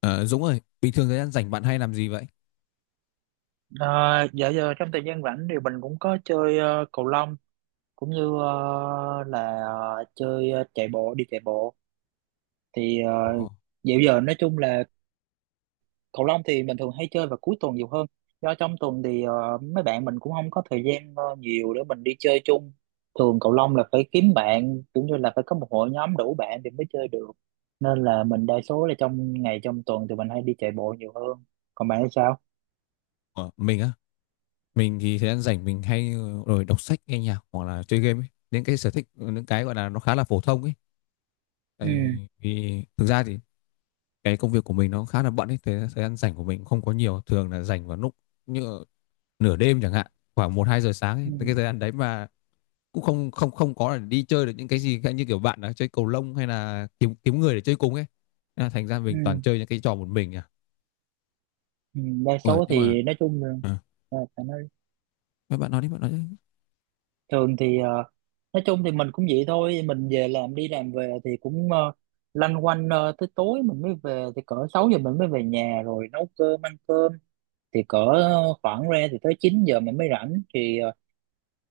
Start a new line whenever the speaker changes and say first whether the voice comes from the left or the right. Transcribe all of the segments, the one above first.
left: Ờ, Dũng ơi, bình thường thời gian rảnh bạn hay làm gì vậy?
right: À, dạ giờ trong thời gian rảnh thì mình cũng có chơi cầu lông cũng như chơi chạy bộ đi chạy bộ thì
left: Ồ,
right: uh, dạo giờ nói chung là cầu lông thì mình thường hay chơi vào cuối tuần nhiều hơn, do trong tuần thì mấy bạn mình cũng không có thời gian nhiều để mình đi chơi chung. Thường cầu lông là phải kiếm bạn cũng như là phải có một hội nhóm đủ bạn thì mới chơi được, nên là mình đa số là trong ngày trong tuần thì mình hay đi chạy bộ nhiều hơn. Còn bạn thì sao?
left: ờ, mình á, mình thì thời gian rảnh mình hay ờ, rồi đọc sách, nghe nhạc hoặc là chơi game ấy. Những cái sở thích, những cái gọi là nó khá là phổ thông ấy.
right: Ừ.
left: Tại vì thực ra thì cái công việc của mình nó khá là bận ấy, thế thời gian rảnh của mình không có nhiều, thường là rảnh vào lúc như nửa đêm chẳng hạn, khoảng một 2 giờ sáng
right: Ừ.
left: ấy. Cái thời gian đấy mà cũng không không không có là đi chơi được những cái gì khác như kiểu bạn đã chơi cầu lông hay là kiếm kiếm người để chơi cùng ấy. Nên là Thành ra
right: Ừ.
left: mình toàn chơi những cái trò một mình à.
right: Ừ, đa
left: Ủa,
right: số
left: nhưng mà
right: thì nói chung là,
left: ờ.
right: à, phải nói
left: Bạn bạn nói đi, bạn nói đi.
right: thường thì nói chung thì mình cũng vậy thôi, mình về làm đi làm về thì cũng lanh quanh tới tối mình mới về thì cỡ 6 giờ mình mới về nhà rồi nấu cơm ăn cơm, thì cỡ khoảng ra thì tới 9 giờ mình mới rảnh thì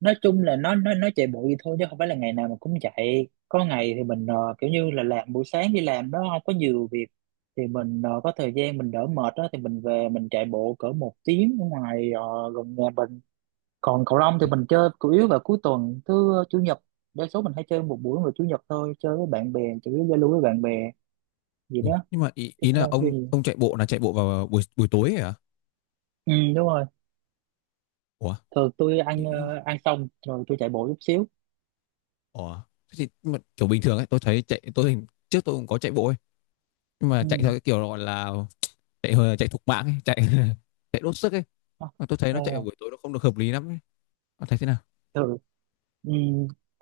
right: nói chung là nó chạy bụi thôi chứ không phải là ngày nào mình cũng chạy, có ngày thì mình kiểu như là làm buổi sáng đi làm nó không có nhiều việc thì mình có thời gian mình đỡ mệt đó thì mình về mình chạy bộ cỡ 1 tiếng ở ngoài gần nhà mình. Còn cầu lông thì
left: Ủa,
right: mình chơi chủ yếu vào cuối tuần, thứ chủ nhật, đa số mình hay chơi một buổi vào chủ nhật thôi, chơi với bạn bè, chủ yếu giao lưu với bạn bè gì đó
left: ủa, nhưng mà ý,
right: chứ
left: ý là
right: cũng không có
left: ông
right: gì.
left: ông chạy bộ là chạy bộ vào buổi buổi tối ấy à?
right: Ừ, đúng rồi,
left: Ủa?
right: thường tôi ăn
left: Ý-
right: ăn xong rồi tôi chạy bộ chút xíu.
left: ủa? Thế thì, nhưng mà kiểu bình thường ấy, tôi thấy trước tôi cũng có chạy bộ ấy, nhưng mà chạy theo
right: Ừ.
left: cái kiểu gọi là chạy thục mạng ấy, chạy chạy đốt sức ấy.
right: Ờ,
left: Mà tôi thấy nó
right: ờ,
left: chạy vào buổi tối nó không được hợp lý lắm ấy. Bạn thấy thế nào?
right: thường. Ừ.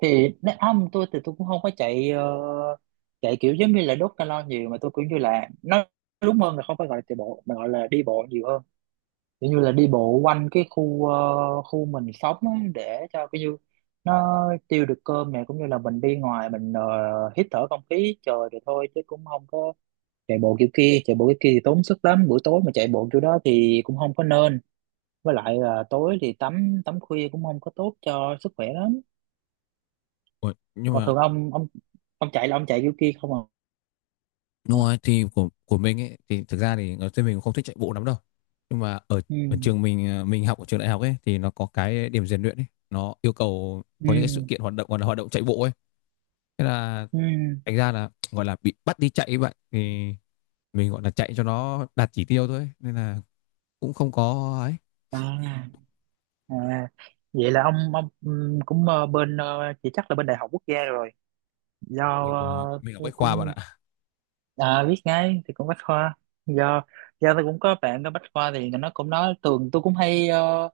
right: Thì nếu không, tôi thì tôi cũng không có chạy chạy kiểu giống như là đốt calo nhiều, mà tôi cũng như là nó đúng hơn là không phải gọi là chạy bộ mà gọi là đi bộ nhiều hơn, kiểu như là đi bộ quanh cái khu khu mình sống á, để cho cái như nó tiêu được cơm này, cũng như là mình đi ngoài mình hít thở không khí trời thì thôi chứ cũng không có chạy bộ kiểu kia. Chạy bộ kiểu kia thì tốn sức lắm, buổi tối mà chạy bộ kiểu đó thì cũng không có nên, với lại là tối thì tắm tắm khuya cũng không có tốt cho sức khỏe lắm.
left: Ủa, nhưng
right: Còn
left: mà
right: thường ông chạy là ông chạy kiểu kia không?
left: đúng
right: À.
left: rồi thì của mình ấy thì thực ra thì ở trên mình cũng không thích chạy bộ lắm đâu. Nhưng mà ở ở
right: Ừ.
left: trường mình, mình học ở trường đại học ấy thì nó có cái điểm rèn luyện ấy, nó yêu cầu có những cái sự
right: Ừ.
left: kiện hoạt động gọi là hoạt động chạy bộ ấy. Thế là
right: Ừ.
left: thành ra là gọi là bị bắt đi chạy ấy bạn, thì mình gọi là chạy cho nó đạt chỉ tiêu thôi nên là cũng không có ấy.
right: À. À, vậy là ông cũng bên chỉ chắc là bên Đại học Quốc gia rồi, do
left: mình mình ở
right: tôi
left: Bách Khoa bạn
right: cũng,
left: ạ.
right: à, biết ngay thì cũng bách khoa, do do tôi cũng có bạn ở bách khoa thì nó cũng nói tường, tôi cũng hay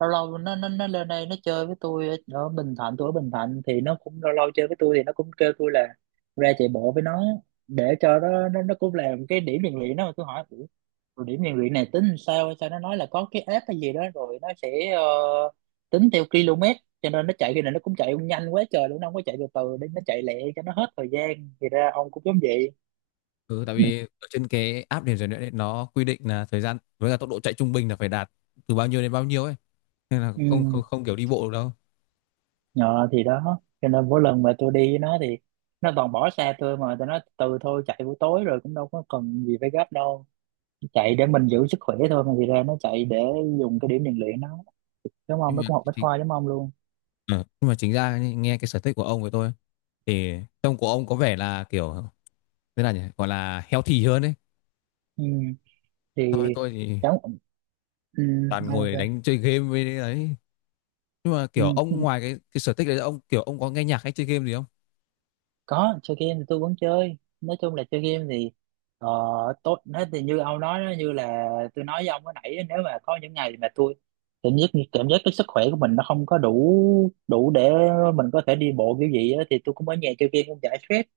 right: lâu lâu nó lên đây nó chơi với tôi ở, Bình Thạnh, tôi ở Bình Thạnh thì nó cũng lâu lâu chơi với tôi thì nó cũng kêu tôi là ra chạy bộ với nó, để cho nó cũng làm cái điểm rèn luyện đó, mà tôi hỏi "Ủa, rồi điểm rèn luyện này tính sao?" Sao nó nói là có cái app hay gì đó rồi nó sẽ tính theo km, cho nên nó chạy khi này nó cũng chạy nhanh quá trời luôn, nó không có chạy từ từ, để nó chạy lẹ cho nó hết thời gian, thì ra ông cũng giống vậy.
left: Ừ, tại vì ở trên cái app điểm rèn luyện ấy, nó quy định là thời gian với cả tốc độ chạy trung bình là phải đạt từ bao nhiêu đến bao nhiêu ấy, nên là không không
right: Ừ.
left: không kiểu đi bộ được đâu.
right: Ờ, thì đó cho nên mỗi lần mà tôi đi với nó thì nó toàn bỏ xa tôi, mà tôi nói từ thôi chạy buổi tối rồi cũng đâu có cần gì phải gấp đâu, chạy để mình giữ sức khỏe thôi mà, thì ra nó chạy để dùng cái điểm rèn luyện nó, đúng không?
left: Nhưng
right: Nó
left: mà
right: cũng học bách
left: chính
right: khoa giống ông luôn.
left: Ờ, nhưng mà chính ra nhé, nghe cái sở thích của ông với tôi thì trông của ông có vẻ là kiểu thế là nhỉ gọi là healthy hơn ấy.
right: Ừ. Thì
left: Thôi tôi thì
right: cháu. Ừ.
left: toàn ngồi
right: Ok.
left: đánh chơi game với đấy. Nhưng mà kiểu
right: Ừ.
left: ông ngoài cái sở thích đấy ông kiểu ông có nghe nhạc hay chơi game gì không?
right: Có chơi game thì tôi vẫn chơi, nói chung là chơi game thì ờ, tốt hết, thì như ông nói đó, như là tôi nói với ông cái nãy á, nếu mà có những ngày mà tôi cảm giác cái sức khỏe của mình nó không có đủ đủ để mình có thể đi bộ kiểu gì á, thì tôi cũng ở nhà chơi game cũng giải stress,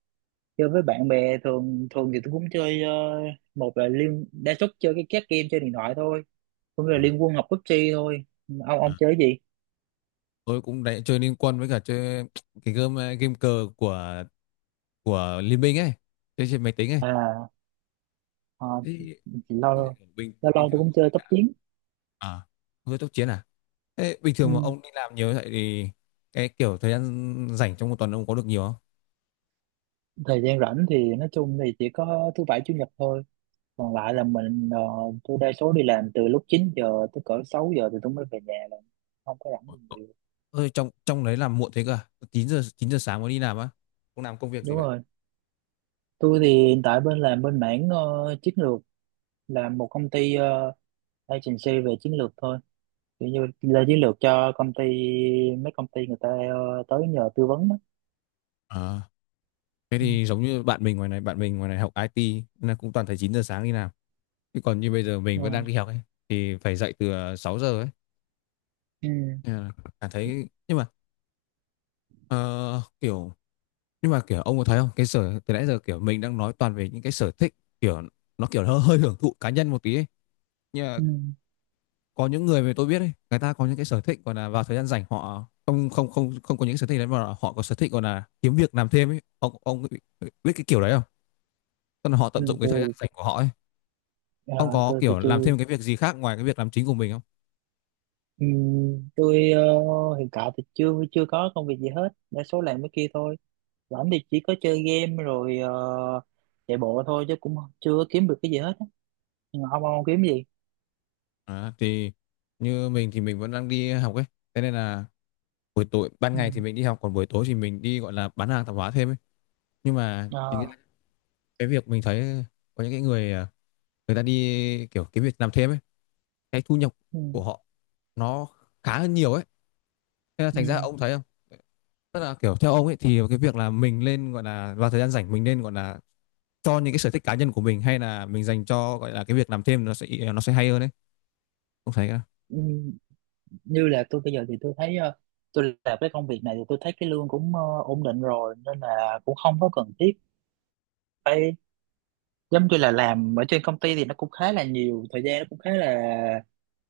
right: chơi với bạn bè. Thường thường thì tôi cũng chơi một là liên đa số chơi cái các game chơi điện thoại thôi, cũng như là
left: Ờ,
right: liên quân học PUBG thôi. ông
left: ờ.
right: ông chơi cái gì?
left: Tôi cũng đấy chơi Liên Quân với cả chơi cái game cờ của Liên Minh ấy, chơi trên máy tính ấy.
right: À, ờ,
left: Thế-
right: lâu
left: thế
right: lâu
left: thì bình
right: lâu
left: bình
right: tôi
left: thường
right: cũng
left: ông
right: chơi
left: đi
right: tốc
left: làm
right: chiến.
left: à với tốc chiến à? Thế bình
right: Ừ.
left: thường mà ông đi làm nhiều như vậy thì cái kiểu thời gian rảnh trong một tuần ông có được nhiều không?
right: Thời gian rảnh thì nói chung thì chỉ có thứ bảy chủ nhật thôi, còn lại là mình tôi đa số đi làm từ lúc 9 giờ tới cỡ 6 giờ thì tôi mới về nhà là không có rảnh
left: Ờ,
right: gì nhiều.
left: ôi, trong trong đấy làm muộn thế cơ à? 9 giờ 9 giờ sáng mới đi làm á? Ông làm công việc gì
right: Đúng rồi, tôi thì hiện tại bên làm bên mảng chiến lược, làm một công ty agency về chiến lược thôi, kiểu như là chiến lược cho công ty, mấy công ty người ta tới nhờ tư vấn đó.
left: vậy? Thế
right: Ừ.
left: thì giống như bạn mình ngoài này, bạn mình ngoài này học IT, nên là cũng toàn thấy 9 giờ sáng đi làm. Chứ còn như bây giờ mình
right: Ờ.
left: vẫn đang đi học ấy thì phải dậy từ 6 giờ ấy.
right: Ừ.
left: Nên là cảm thấy nhưng mà ờ, kiểu nhưng mà kiểu ông có thấy không? Cái sở từ nãy giờ kiểu mình đang nói toàn về những cái sở thích kiểu nó kiểu hơi hơi hưởng thụ cá nhân một tí ấy. Nhưng mà
right: Ừ.
left: có những người mà tôi biết ấy, người ta có những cái sở thích còn là vào thời gian rảnh họ không không không không có những sở thích đấy mà họ có sở thích còn là kiếm việc làm thêm ấy. Ông biết cái kiểu đấy không? Tức là họ tận
right: Ừ.
left: dụng cái thời gian
right: Tôi
left: rảnh của họ ấy. Ông
right: ờ,
left: có
right: tôi thì
left: kiểu
right: chưa.
left: làm thêm cái việc gì khác ngoài cái việc làm chính của mình không?
right: Ừ, tôi hiện tại thì chưa chưa có công việc gì hết, đa số làm cái kia thôi, rảnh thì chỉ có chơi game rồi chạy bộ thôi chứ cũng chưa có kiếm được cái gì hết á. Nhưng mà không không kiếm gì.
left: À, thì như mình thì mình vẫn đang đi học ấy. Thế nên là buổi tối ban
right: Ừ.
left: ngày thì mình đi học còn buổi tối thì mình đi gọi là bán hàng tạp hóa thêm ấy. Nhưng mà chính
right: Ờ,
left: là cái việc mình thấy có những cái người à, người ta đi kiểu cái việc làm thêm ấy, cái thu nhập
right: Ừ.
left: của họ nó khá hơn nhiều ấy. Thế là
right: Ừ.
left: thành ra ông thấy không? Tức là kiểu theo ông ấy thì cái việc là mình lên gọi là vào thời gian rảnh mình nên gọi là cho những cái sở thích cá nhân của mình hay là mình dành cho gọi là cái việc làm thêm nó sẽ hay hơn đấy, ông thấy?
right: Ừ. Như là tôi bây giờ thì tôi thấy tôi làm cái công việc này thì tôi thấy cái lương cũng ổn định rồi nên là cũng không có cần thiết phải, giống như là làm ở trên công ty thì nó cũng khá là nhiều thời gian, nó cũng khá là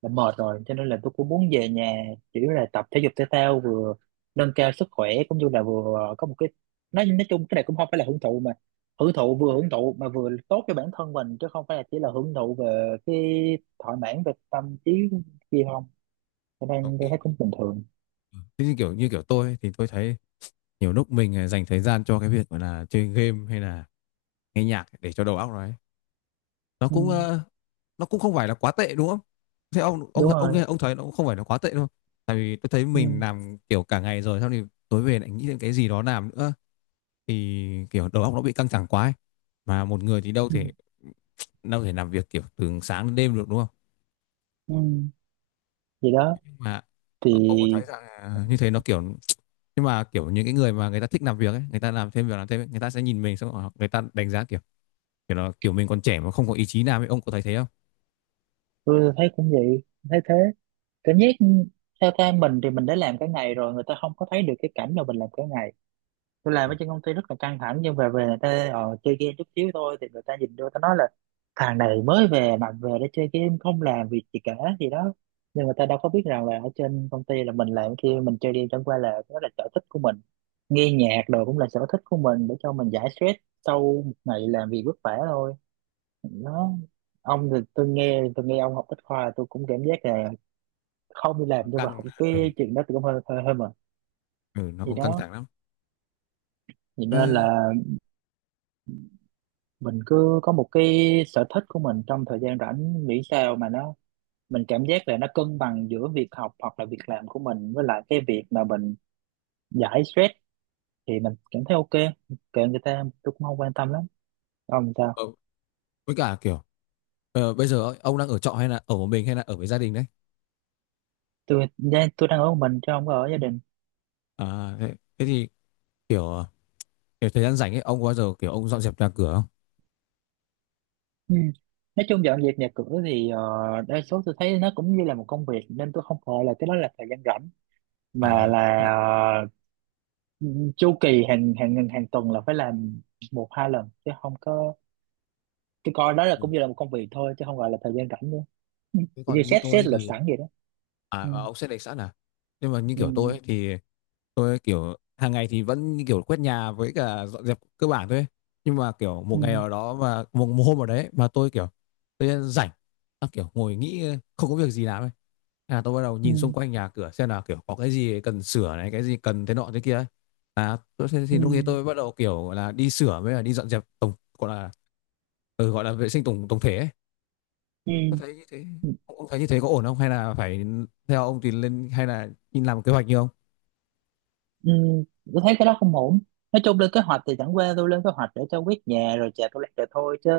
right: đã mệt rồi cho nên là tôi cũng muốn về nhà chỉ là tập thể dục thể thao vừa nâng cao sức khỏe cũng như là vừa có một cái, nói chung cái này cũng không phải là hưởng thụ mà hưởng thụ, vừa hưởng thụ mà vừa tốt cho bản thân mình chứ không phải là chỉ là hưởng thụ về cái thỏa mãn về tâm trí gì không, cho
left: Ờ,
right: nên tôi
left: ý-
right: thấy cũng bình thường.
left: Thế như kiểu tôi ấy, thì tôi thấy nhiều lúc mình dành thời gian cho cái việc gọi là chơi game hay là nghe nhạc để cho đầu óc nó ấy. Nó
right: Ừ,
left: nó cũng không phải là quá tệ đúng không? Thế ông ông
right: đúng
left: ông
right: rồi.
left: ông thấy nó cũng không phải là quá tệ đâu. Tại vì tôi thấy mình
right: Ừ,
left: làm kiểu cả ngày rồi xong thì tối về lại nghĩ đến cái gì đó làm nữa thì kiểu đầu óc nó bị căng thẳng quá ấy. Mà một người thì đâu
right: ừ,
left: thể đâu thể làm việc kiểu từ sáng đến đêm được đúng không?
right: ừ. Vậy đó
left: Mà
right: thì
left: ông có thấy rằng như thế nó kiểu nhưng mà kiểu những cái người mà người ta thích làm việc ấy người ta làm thêm làm thêm ấy, người ta sẽ nhìn mình xong rồi người ta đánh giá kiểu kiểu là kiểu mình còn trẻ mà không có ý chí làm ấy, ông có thấy thế không?
right: tôi thấy cũng vậy, thấy thế, cảm giác theo ta mình thì mình đã làm cả ngày rồi người ta không có thấy được cái cảnh mà mình làm cả ngày, tôi làm
left: Ờ,
right: ở trên công ty rất là căng thẳng, nhưng về về người ta chơi game chút xíu thôi thì người ta nhìn vô ta nói là thằng này mới về mà về để chơi game không làm việc gì cả gì đó, nhưng người ta đâu có biết rằng là ở trên công ty là mình làm kia, mình chơi game chẳng qua là đó là sở thích của mình, nghe nhạc đồ cũng là sở thích của mình để cho mình giải stress sau một ngày làm việc vất vả thôi. Nó, ông thì tôi nghe ông học bách khoa tôi cũng cảm giác là không đi làm
left: nó
right: nhưng mà
left: căng,
right: học
left: ừ,
right: cái chuyện đó thì cũng hơi hơi hơi mà.
left: ừ, nó
right: Thì
left: cũng căng
right: đó,
left: thẳng lắm.
right: thì
left: Ê,
right: nên là mình cứ có một cái sở thích của mình trong thời gian rảnh, miễn sao mà nó mình cảm giác là nó cân bằng giữa việc học hoặc là việc làm của mình với lại cái việc mà mình giải stress thì mình cảm thấy ok, kệ người ta, tôi cũng không quan tâm lắm. Ông sao?
left: ờ, với cả kiểu, bây giờ ấy, ông đang ở trọ hay là ở một mình hay là ở với gia đình đấy?
right: Tôi đang ở một mình chứ không có ở gia đình.
left: À, thế, thế thì kiểu kiểu thời gian rảnh ấy ông có bao giờ kiểu ông dọn dẹp nhà cửa không?
right: Ừ. Nói chung dọn dẹp nhà cửa thì đa số tôi thấy nó cũng như là một công việc nên tôi không gọi là cái đó là thời gian rảnh mà
left: À
right: là
left: tức là-
right: ờ, chu kỳ hàng hàng hàng tuần là phải làm một hai lần chứ không có, tôi coi đó là cũng
left: ừ.
right: như là một công việc thôi chứ không gọi là thời gian rảnh nữa. Ừ.
left: Thế
right: Giống như
left: còn như
right: xét xét
left: tôi
right: lịch
left: thì
right: sẵn vậy đó.
left: à,
right: Ừ.
left: à, ông sẽ để sẵn à? Nhưng mà như
right: Ừ.
left: kiểu tôi ấy, thì tôi kiểu hàng ngày thì vẫn như kiểu quét nhà với cả dọn dẹp cơ bản thôi ấy. Nhưng mà kiểu một ngày
right: Ừ.
left: nào đó mà một hôm nào đấy mà tôi kiểu tôi rảnh, à, kiểu ngồi nghĩ không có việc gì làm ấy. Thế là tôi bắt đầu nhìn xung
right: Ừ.
left: quanh nhà cửa xem là kiểu có cái gì cần sửa này cái gì cần thế nọ thế kia ấy. À tôi,
right: Ừ.
left: thì lúc ấy
right: Ừ.
left: tôi bắt đầu kiểu là đi sửa với là đi dọn dẹp tổng gọi là ừ, gọi là vệ sinh tổng tổng thể ấy.
right: Ừ,
left: Tôi thấy như thế
right: ừ,
left: ông thấy như thế có ổn không hay là phải theo ông thì lên hay là nhìn làm kế hoạch như ông?
right: ừ, tôi thấy cái đó không ổn, nói chung lên kế hoạch thì chẳng qua tôi lên kế hoạch để cho quét nhà rồi chà tôi rồi thôi, chứ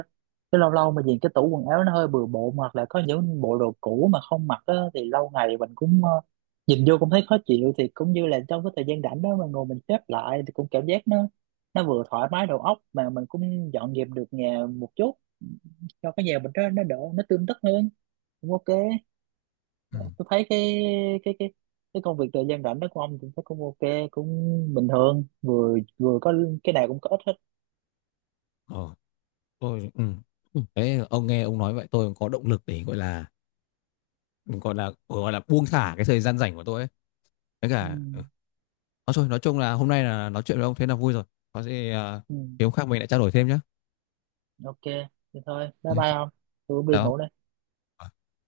right: chứ lâu lâu mà nhìn cái tủ quần áo nó hơi bừa bộn hoặc là có những bộ đồ cũ mà không mặc á, thì lâu ngày mình cũng nhìn vô cũng thấy khó chịu, thì cũng như là trong cái thời gian rảnh đó mà ngồi mình xếp lại thì cũng cảm giác nó vừa thoải mái đầu óc mà mình cũng dọn dẹp được nhà một chút, cho cái nhà mình đó nó đỡ, nó tươm tất hơn, cũng ok.
left: Ừ.
right: Tôi thấy cái cái cái công việc thời gian rảnh đó của ông cũng thấy cũng ok cũng bình thường, vừa vừa có cái nào cũng có ít hết.
left: Ờ tôi ừ. Ừ. Đấy, ông nghe ông nói vậy tôi cũng có động lực để gọi là buông thả cái thời gian rảnh của tôi ấy với
right: Ừ.
left: cả ừ. Nói chung là hôm nay là nói chuyện với ông thế là vui rồi, có gì
right: Ừ.
left: thì hôm khác mình lại trao đổi thêm nhé.
right: Ok thì thôi, bye
left: Đấy,
right: bye ông, tôi cũng đi
left: chào
right: ngủ đây.
left: ông.